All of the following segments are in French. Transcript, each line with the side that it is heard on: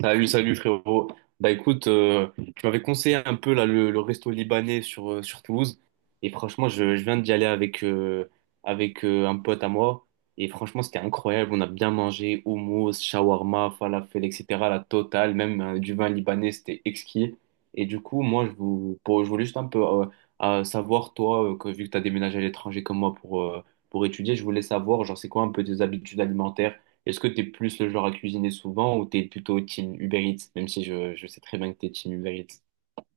right: Salut, salut frérot. Bah, écoute, tu m'avais conseillé un peu là le resto libanais sur Toulouse. Et franchement, je viens d'y aller avec un pote à moi. Et franchement, c'était incroyable. On a bien mangé hummus, shawarma, falafel, etc. La totale, même du vin libanais, c'était exquis. Et du coup, moi, je, je voulais juste un peu savoir, toi, vu que tu as déménagé à l'étranger comme moi pour étudier, je voulais savoir, genre, c'est quoi un peu tes habitudes alimentaires? Est-ce que t'es plus le genre à cuisiner souvent ou t'es plutôt team Uber Eats, même si je sais très bien que t'es team Uber Eats?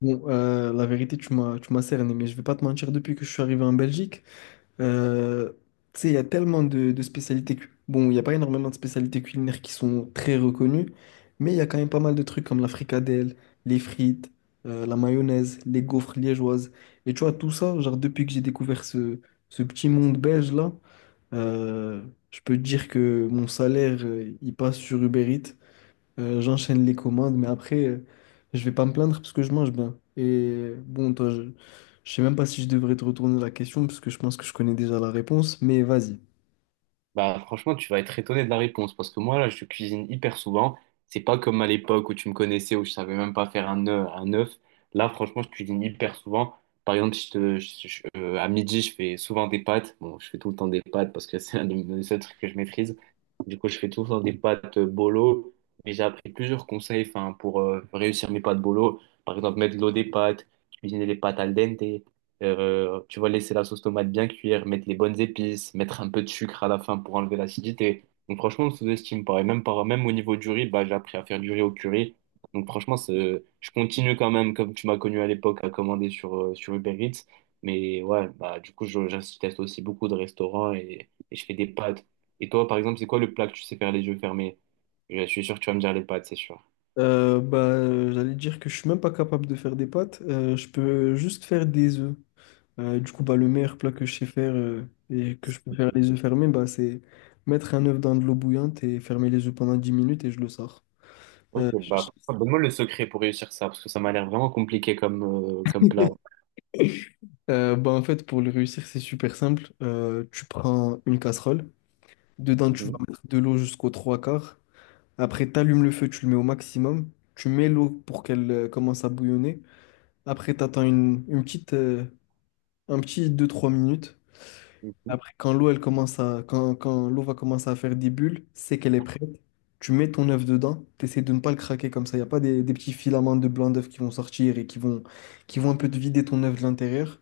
left: Bon, la vérité, tu m'as cerné, mais je vais pas te mentir, depuis que je suis arrivé en Belgique, euh, tu sais, il y a tellement de spécialités. Bon, il n'y a pas énormément de spécialités culinaires qui sont très reconnues, mais il y a quand même pas mal de trucs comme la fricadelle, les frites, la mayonnaise, les gaufres liégeoises. Et tu vois, tout ça, genre, depuis que ce petit monde belge-là, euh, je peux te dire que mon salaire, il passe sur Uber Eats. J'enchaîne les commandes, mais après, je vais pas me plaindre parce que je mange bien. Et bon, toi, je sais même pas si je devrais te retourner la question parce que je pense que je connais déjà la réponse, mais vas-y.
right: Bah, franchement, tu vas être étonné de la réponse parce que moi, là, je cuisine hyper souvent. C'est pas comme à l'époque où tu me connaissais, où je savais même pas faire un œuf. Un œuf. Là, franchement, je cuisine hyper souvent. Par exemple, je te, je- à midi, je fais souvent des pâtes. Bon, je fais tout le temps des pâtes parce que c'est un des seuls trucs que je maîtrise. Du coup, je fais tout le temps des pâtes bolo. Mais j'ai appris plusieurs conseils, enfin, pour réussir mes pâtes bolo. Par exemple, mettre de l'eau des pâtes, cuisiner les pâtes al dente. Tu vas laisser la sauce tomate bien cuire, mettre les bonnes épices, mettre un peu de sucre à la fin pour enlever l'acidité. Donc franchement, on sous-estime pas. Et même, même au niveau du riz, bah, j'ai appris à faire du riz au curry. Donc franchement, je continue quand même, comme tu m'as connu à l'époque, à commander sur Uber Eats. Mais ouais, bah, du coup, je teste aussi beaucoup de restaurants et je fais des pâtes. Et toi, par exemple, c'est quoi le plat que tu sais faire les yeux fermés? Je suis sûr que tu vas me dire les pâtes, c'est sûr.
left: J'allais dire que je suis même pas capable de faire des pâtes, je peux juste faire des œufs. Du coup, bah, le meilleur plat que je sais faire et que je peux faire les œufs fermés, bah, c'est mettre un œuf dans de l'eau bouillante et fermer les œufs pendant 10 minutes et je le sors. Euh,
right: Ok, bah, donne-moi le secret pour réussir ça, parce que ça m'a l'air vraiment compliqué comme plat.
left: Bah, en fait, pour le réussir, c'est super simple. Tu prends une casserole. Dedans, tu vas
right: Mhm.
left: mettre de l'eau jusqu'aux trois quarts. Après, tu allumes le feu, tu le mets au maximum. Tu mets l'eau pour qu'elle commence à bouillonner. Après, tu attends une petite, un petit deux trois minutes.
right: Mhm.
left: Après, quand l'eau va commencer à faire des bulles, c'est qu'elle est prête. Tu mets ton œuf dedans. Tu essaies de ne pas le craquer comme ça. Il n'y a pas des petits filaments de blanc d'œuf qui vont sortir et qui vont un peu te vider ton œuf de l'intérieur.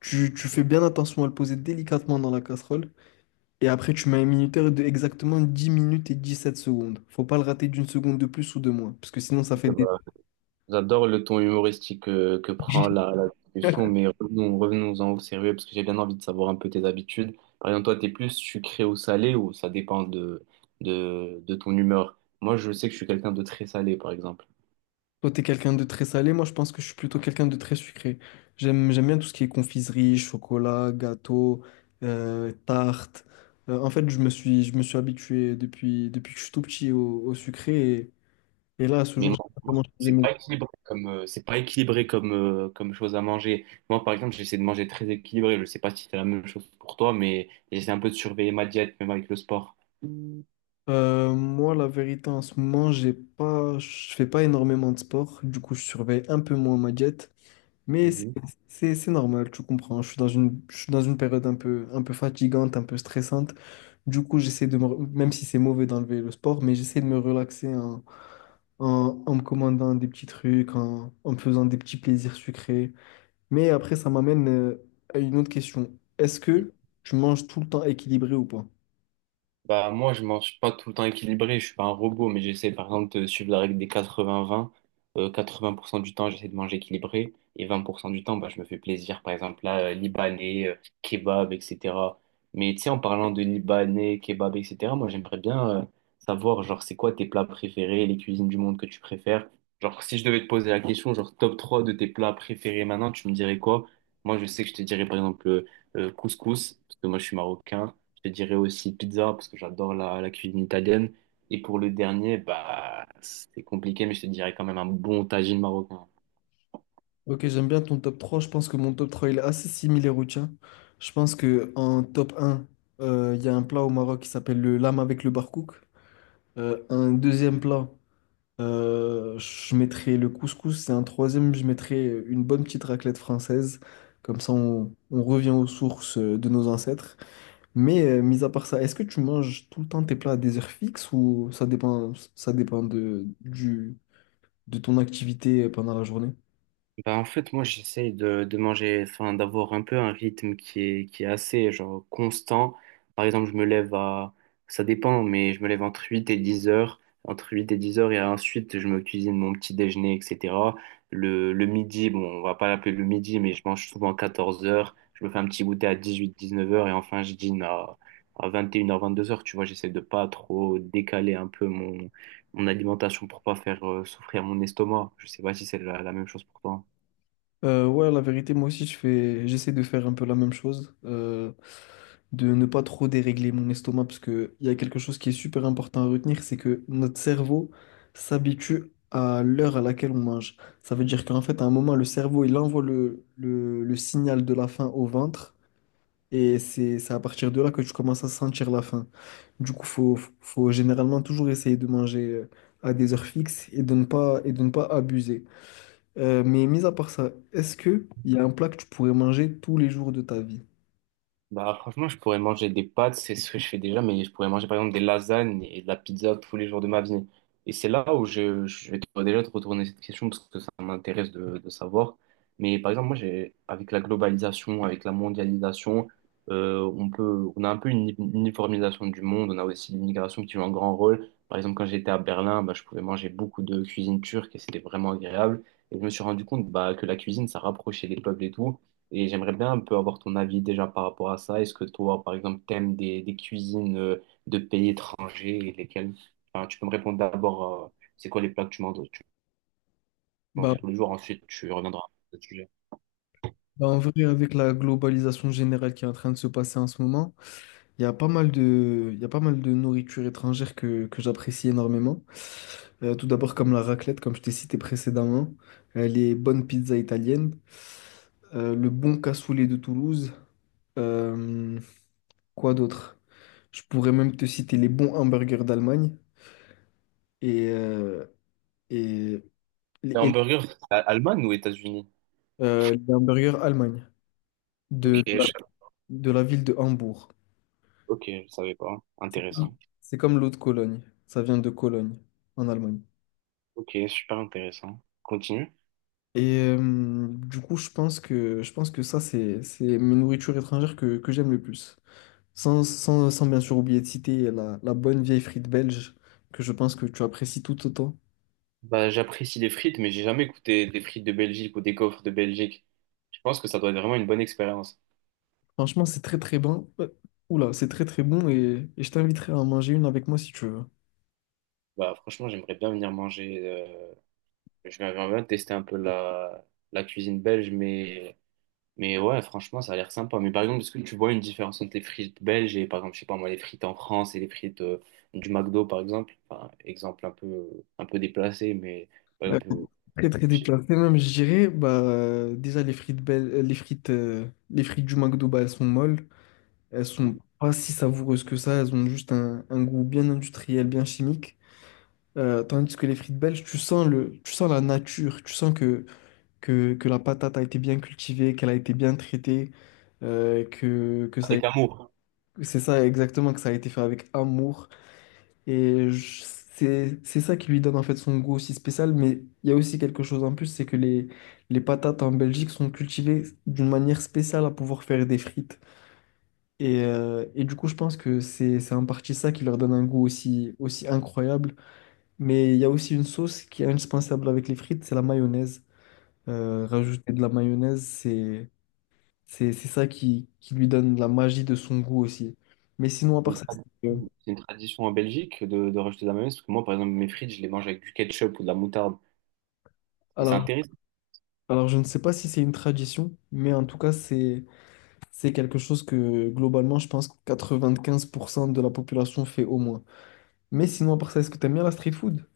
left: Tu fais bien attention à le poser délicatement dans la casserole. Et après, tu mets un minuteur de exactement 10 minutes et 17 secondes. Faut pas le rater d'une seconde de plus ou de moins, parce que sinon, ça fait des...
right: Bah, j'adore le ton humoristique prend la discussion, mais revenons-en au sérieux parce que j'ai bien envie de savoir un peu tes habitudes. Par exemple, toi, t'es plus sucré ou salé ou ça dépend de ton humeur. Moi, je sais que je suis quelqu'un de très salé, par exemple.
left: Toi, t'es quelqu'un de très salé, moi, je pense que je suis plutôt quelqu'un de très sucré. J'aime bien tout ce qui est confiserie, chocolat, gâteau, tarte. En fait, je me suis habitué depuis que je suis tout petit au sucré, et là, à ce
right: Mais
left: jour,
right: moi,
left: j'ai pas vraiment changé mes-
right: c'est pas équilibré comme chose à manger. Moi, par exemple, j'essaie de manger très équilibré. Je sais pas si c'est la même chose pour toi, mais j'essaie un peu de surveiller ma diète, même avec le sport.
left: Moi, la vérité, en ce moment, j'ai pas, je fais pas énormément de sport, du coup, je surveille un peu moins ma diète. Mais
right: Mhm.
left: c'est normal, tu comprends. Je suis je suis dans une période un peu fatigante, un peu stressante. Du coup, j'essaie de me, re- même si c'est mauvais d'enlever le sport, mais j'essaie de me relaxer en me commandant des petits trucs, en me faisant des petits plaisirs sucrés. Mais après, ça m'amène à une autre question. Est-ce que tu manges tout le temps équilibré ou pas?
right: Bah, moi, je mange pas tout le temps équilibré, je suis pas un robot, mais j'essaie par exemple de suivre la règle des 80-20. 80% du temps, j'essaie de manger équilibré et 20% du temps, bah, je me fais plaisir. Par exemple, là, libanais, kebab, etc. Mais tu sais, en parlant de libanais, kebab, etc., moi, j'aimerais bien savoir, genre, c'est quoi tes plats préférés, les cuisines du monde que tu préfères? Genre, si je devais te poser la question, genre, top 3 de tes plats préférés maintenant, tu me dirais quoi? Moi, je sais que je te dirais par exemple couscous, parce que moi, je suis marocain. Je te dirais aussi pizza parce que j'adore la cuisine italienne. Et pour le dernier, bah, c'est compliqué, mais je te dirais quand même un bon tagine marocain.
left: Ok, j'aime bien ton top 3. Je pense que mon top 3 il est assez similaire au tien. Je pense que en top un, il y a un plat au Maroc qui s'appelle le lame avec le barkouk. Un deuxième plat, je mettrais le couscous. Et un troisième, je mettrais une bonne petite raclette française. Comme ça, on revient aux sources de nos ancêtres. Mais mis à part ça, est-ce que tu manges tout le temps tes plats à des heures fixes ou ça dépend du, de ton activité pendant la journée?
right: Bah, en fait, moi, j'essaye de manger, enfin, d'avoir un peu un rythme qui est assez, genre, constant. Par exemple, je me lève à, ça dépend, mais je me lève entre 8 h et 10 h, entre 8 h et 10 h, et ensuite, je me cuisine mon petit déjeuner, etc. Le midi, bon, on va pas l'appeler le midi, mais je mange souvent à 14 heures. Je me fais un petit goûter à 18-19 heures, et enfin, je dîne à 21 heures, 22 heures. Tu vois, j'essaie de pas trop décaler un peu mon alimentation pour pas faire souffrir mon estomac. Je sais pas si c'est la même chose pour toi.
left: Ouais, la vérité, moi aussi, j'essaie de faire un peu la même chose, de ne pas trop dérégler mon estomac, parce que il y a quelque chose qui est super important à retenir, c'est que notre cerveau s'habitue à l'heure à laquelle on mange. Ça veut dire qu'en fait, à un moment, le cerveau, il envoie le signal de la faim au ventre, et c'est à partir de là que tu commences à sentir la faim. Du coup, faut généralement toujours essayer de manger à des heures fixes et de ne pas, et de ne pas abuser. Mais mis à part ça, est-ce que il y a un plat que tu pourrais manger tous les jours de ta vie?
right: Bah, franchement, je pourrais manger des pâtes, c'est ce que je fais déjà, mais je pourrais manger par exemple des lasagnes et de la pizza tous les jours de ma vie. Et c'est là où je vais déjà te retourner cette question parce que ça m'intéresse de savoir. Mais par exemple, moi, avec la globalisation, avec la mondialisation, on a un peu une uniformisation du monde. On a aussi l'immigration qui joue un grand rôle. Par exemple, quand j'étais à Berlin, bah, je pouvais manger beaucoup de cuisine turque et c'était vraiment agréable. Et je me suis rendu compte bah, que la cuisine, ça rapprochait les peuples et tout. Et j'aimerais bien un peu avoir ton avis déjà par rapport à ça. Est-ce que toi, par exemple, t'aimes des cuisines de pays étrangers et lesquelles? Enfin, tu peux me répondre d'abord, c'est quoi les plats que tu manges,
left: Bah,
right: tous les jours, ensuite tu reviendras à ce sujet.
left: Bah, en vrai, avec la globalisation générale qui est en train de se passer en ce moment, il y a pas mal de, il y a pas mal de nourriture étrangère que j'apprécie énormément. Tout d'abord, comme la raclette, comme je t'ai cité précédemment, les bonnes pizzas italiennes, le bon cassoulet de Toulouse, euh, quoi d'autre? Je pourrais même te citer les bons hamburgers d'Allemagne et, euh, et,
right: Les
left: et
right: hamburgers, Allemagne ou États-Unis?
left: euh, les hamburgers Allemagne,
right: ok,
left: de, de la,
right: je-
left: de la ville de Hambourg.
right: Ok, je savais pas.
left: C'est comme
right: Intéressant.
left: c'est comme l'eau de Cologne. Ça vient de Cologne, en Allemagne.
right: Ok, super intéressant. Continue.
left: Et du coup, je pense que ça, c'est mes nourritures étrangères que j'aime le plus. Sans bien sûr oublier de citer la bonne vieille frite belge, que je pense que tu apprécies tout autant.
right: Bah, j'apprécie les frites, mais j'ai jamais goûté des frites de Belgique ou des gaufres de Belgique. Je pense que ça doit être vraiment une bonne expérience.
left: Franchement, c'est très très bon. Oula, c'est très très bon et je t'inviterai à en manger une avec moi si tu veux.
right: Bah, franchement, j'aimerais bien venir manger. J'aimerais bien tester un peu la cuisine belge, mais ouais, franchement, ça a l'air sympa. Mais par exemple, est-ce que tu vois une différence entre les frites belges et, par exemple, je sais pas moi, les frites en France et les frites du McDo, par exemple? Enfin, exemple un peu déplacé, mais par exemple,
left: Très très
right: je sais-
left: déplacé même, je dirais. Bah, déjà, les frites, belles, les frites du McDo, bah, elles sont molles. Elles sont pas si savoureuses que ça. Elles ont juste un goût bien industriel, bien chimique. Tandis que les frites belges, tu sens la nature. Tu sens que la patate a été bien cultivée, qu'elle a été bien traitée, euh, que, que ça, a-
right: avec amour.
left: c'est ça exactement, que ça a été fait avec amour. C'est ça qui lui donne en fait son goût aussi spécial. Mais il y a aussi quelque chose en plus, c'est que les patates en Belgique sont cultivées d'une manière spéciale à pouvoir faire des frites. Et du coup, je pense que c'est en partie ça qui leur donne un goût aussi, aussi incroyable. Mais il y a aussi une sauce qui est indispensable avec les frites, c'est la mayonnaise. Rajouter de la mayonnaise, c'est ça qui lui donne la magie de son goût aussi. Mais sinon, à
right: C'est une
left: part ça, c'est que-
right: tradition c'est une tradition en Belgique de rajouter de la mayonnaise, parce que moi, par exemple, mes frites, je les mange avec du ketchup ou de la moutarde. Et c'est
left: alors
right: intéressant.
left: Alors, je ne sais pas si c'est une tradition, mais en tout cas, c'est quelque chose que globalement, je pense que 95% de la population fait au moins. Mais sinon, à part ça, est-ce que t'aimes bien la street food?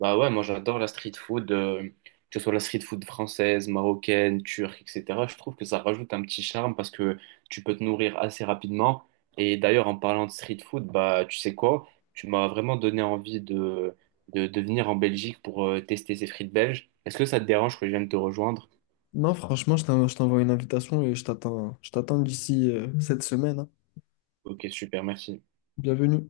right: Bah ouais, moi j'adore la street food, que ce soit la street food française, marocaine, turque, etc. Je trouve que ça rajoute un petit charme parce que tu peux te nourrir assez rapidement. Et d'ailleurs, en parlant de street food, bah tu sais quoi? Tu m'as vraiment donné envie de venir en Belgique pour tester ces frites belges. Est-ce que ça te dérange que je vienne te rejoindre?
left: Non, franchement, je t'envoie une invitation et je t'attends d'ici cette semaine. Hein.
right: Ok, super, merci.
left: Bienvenue.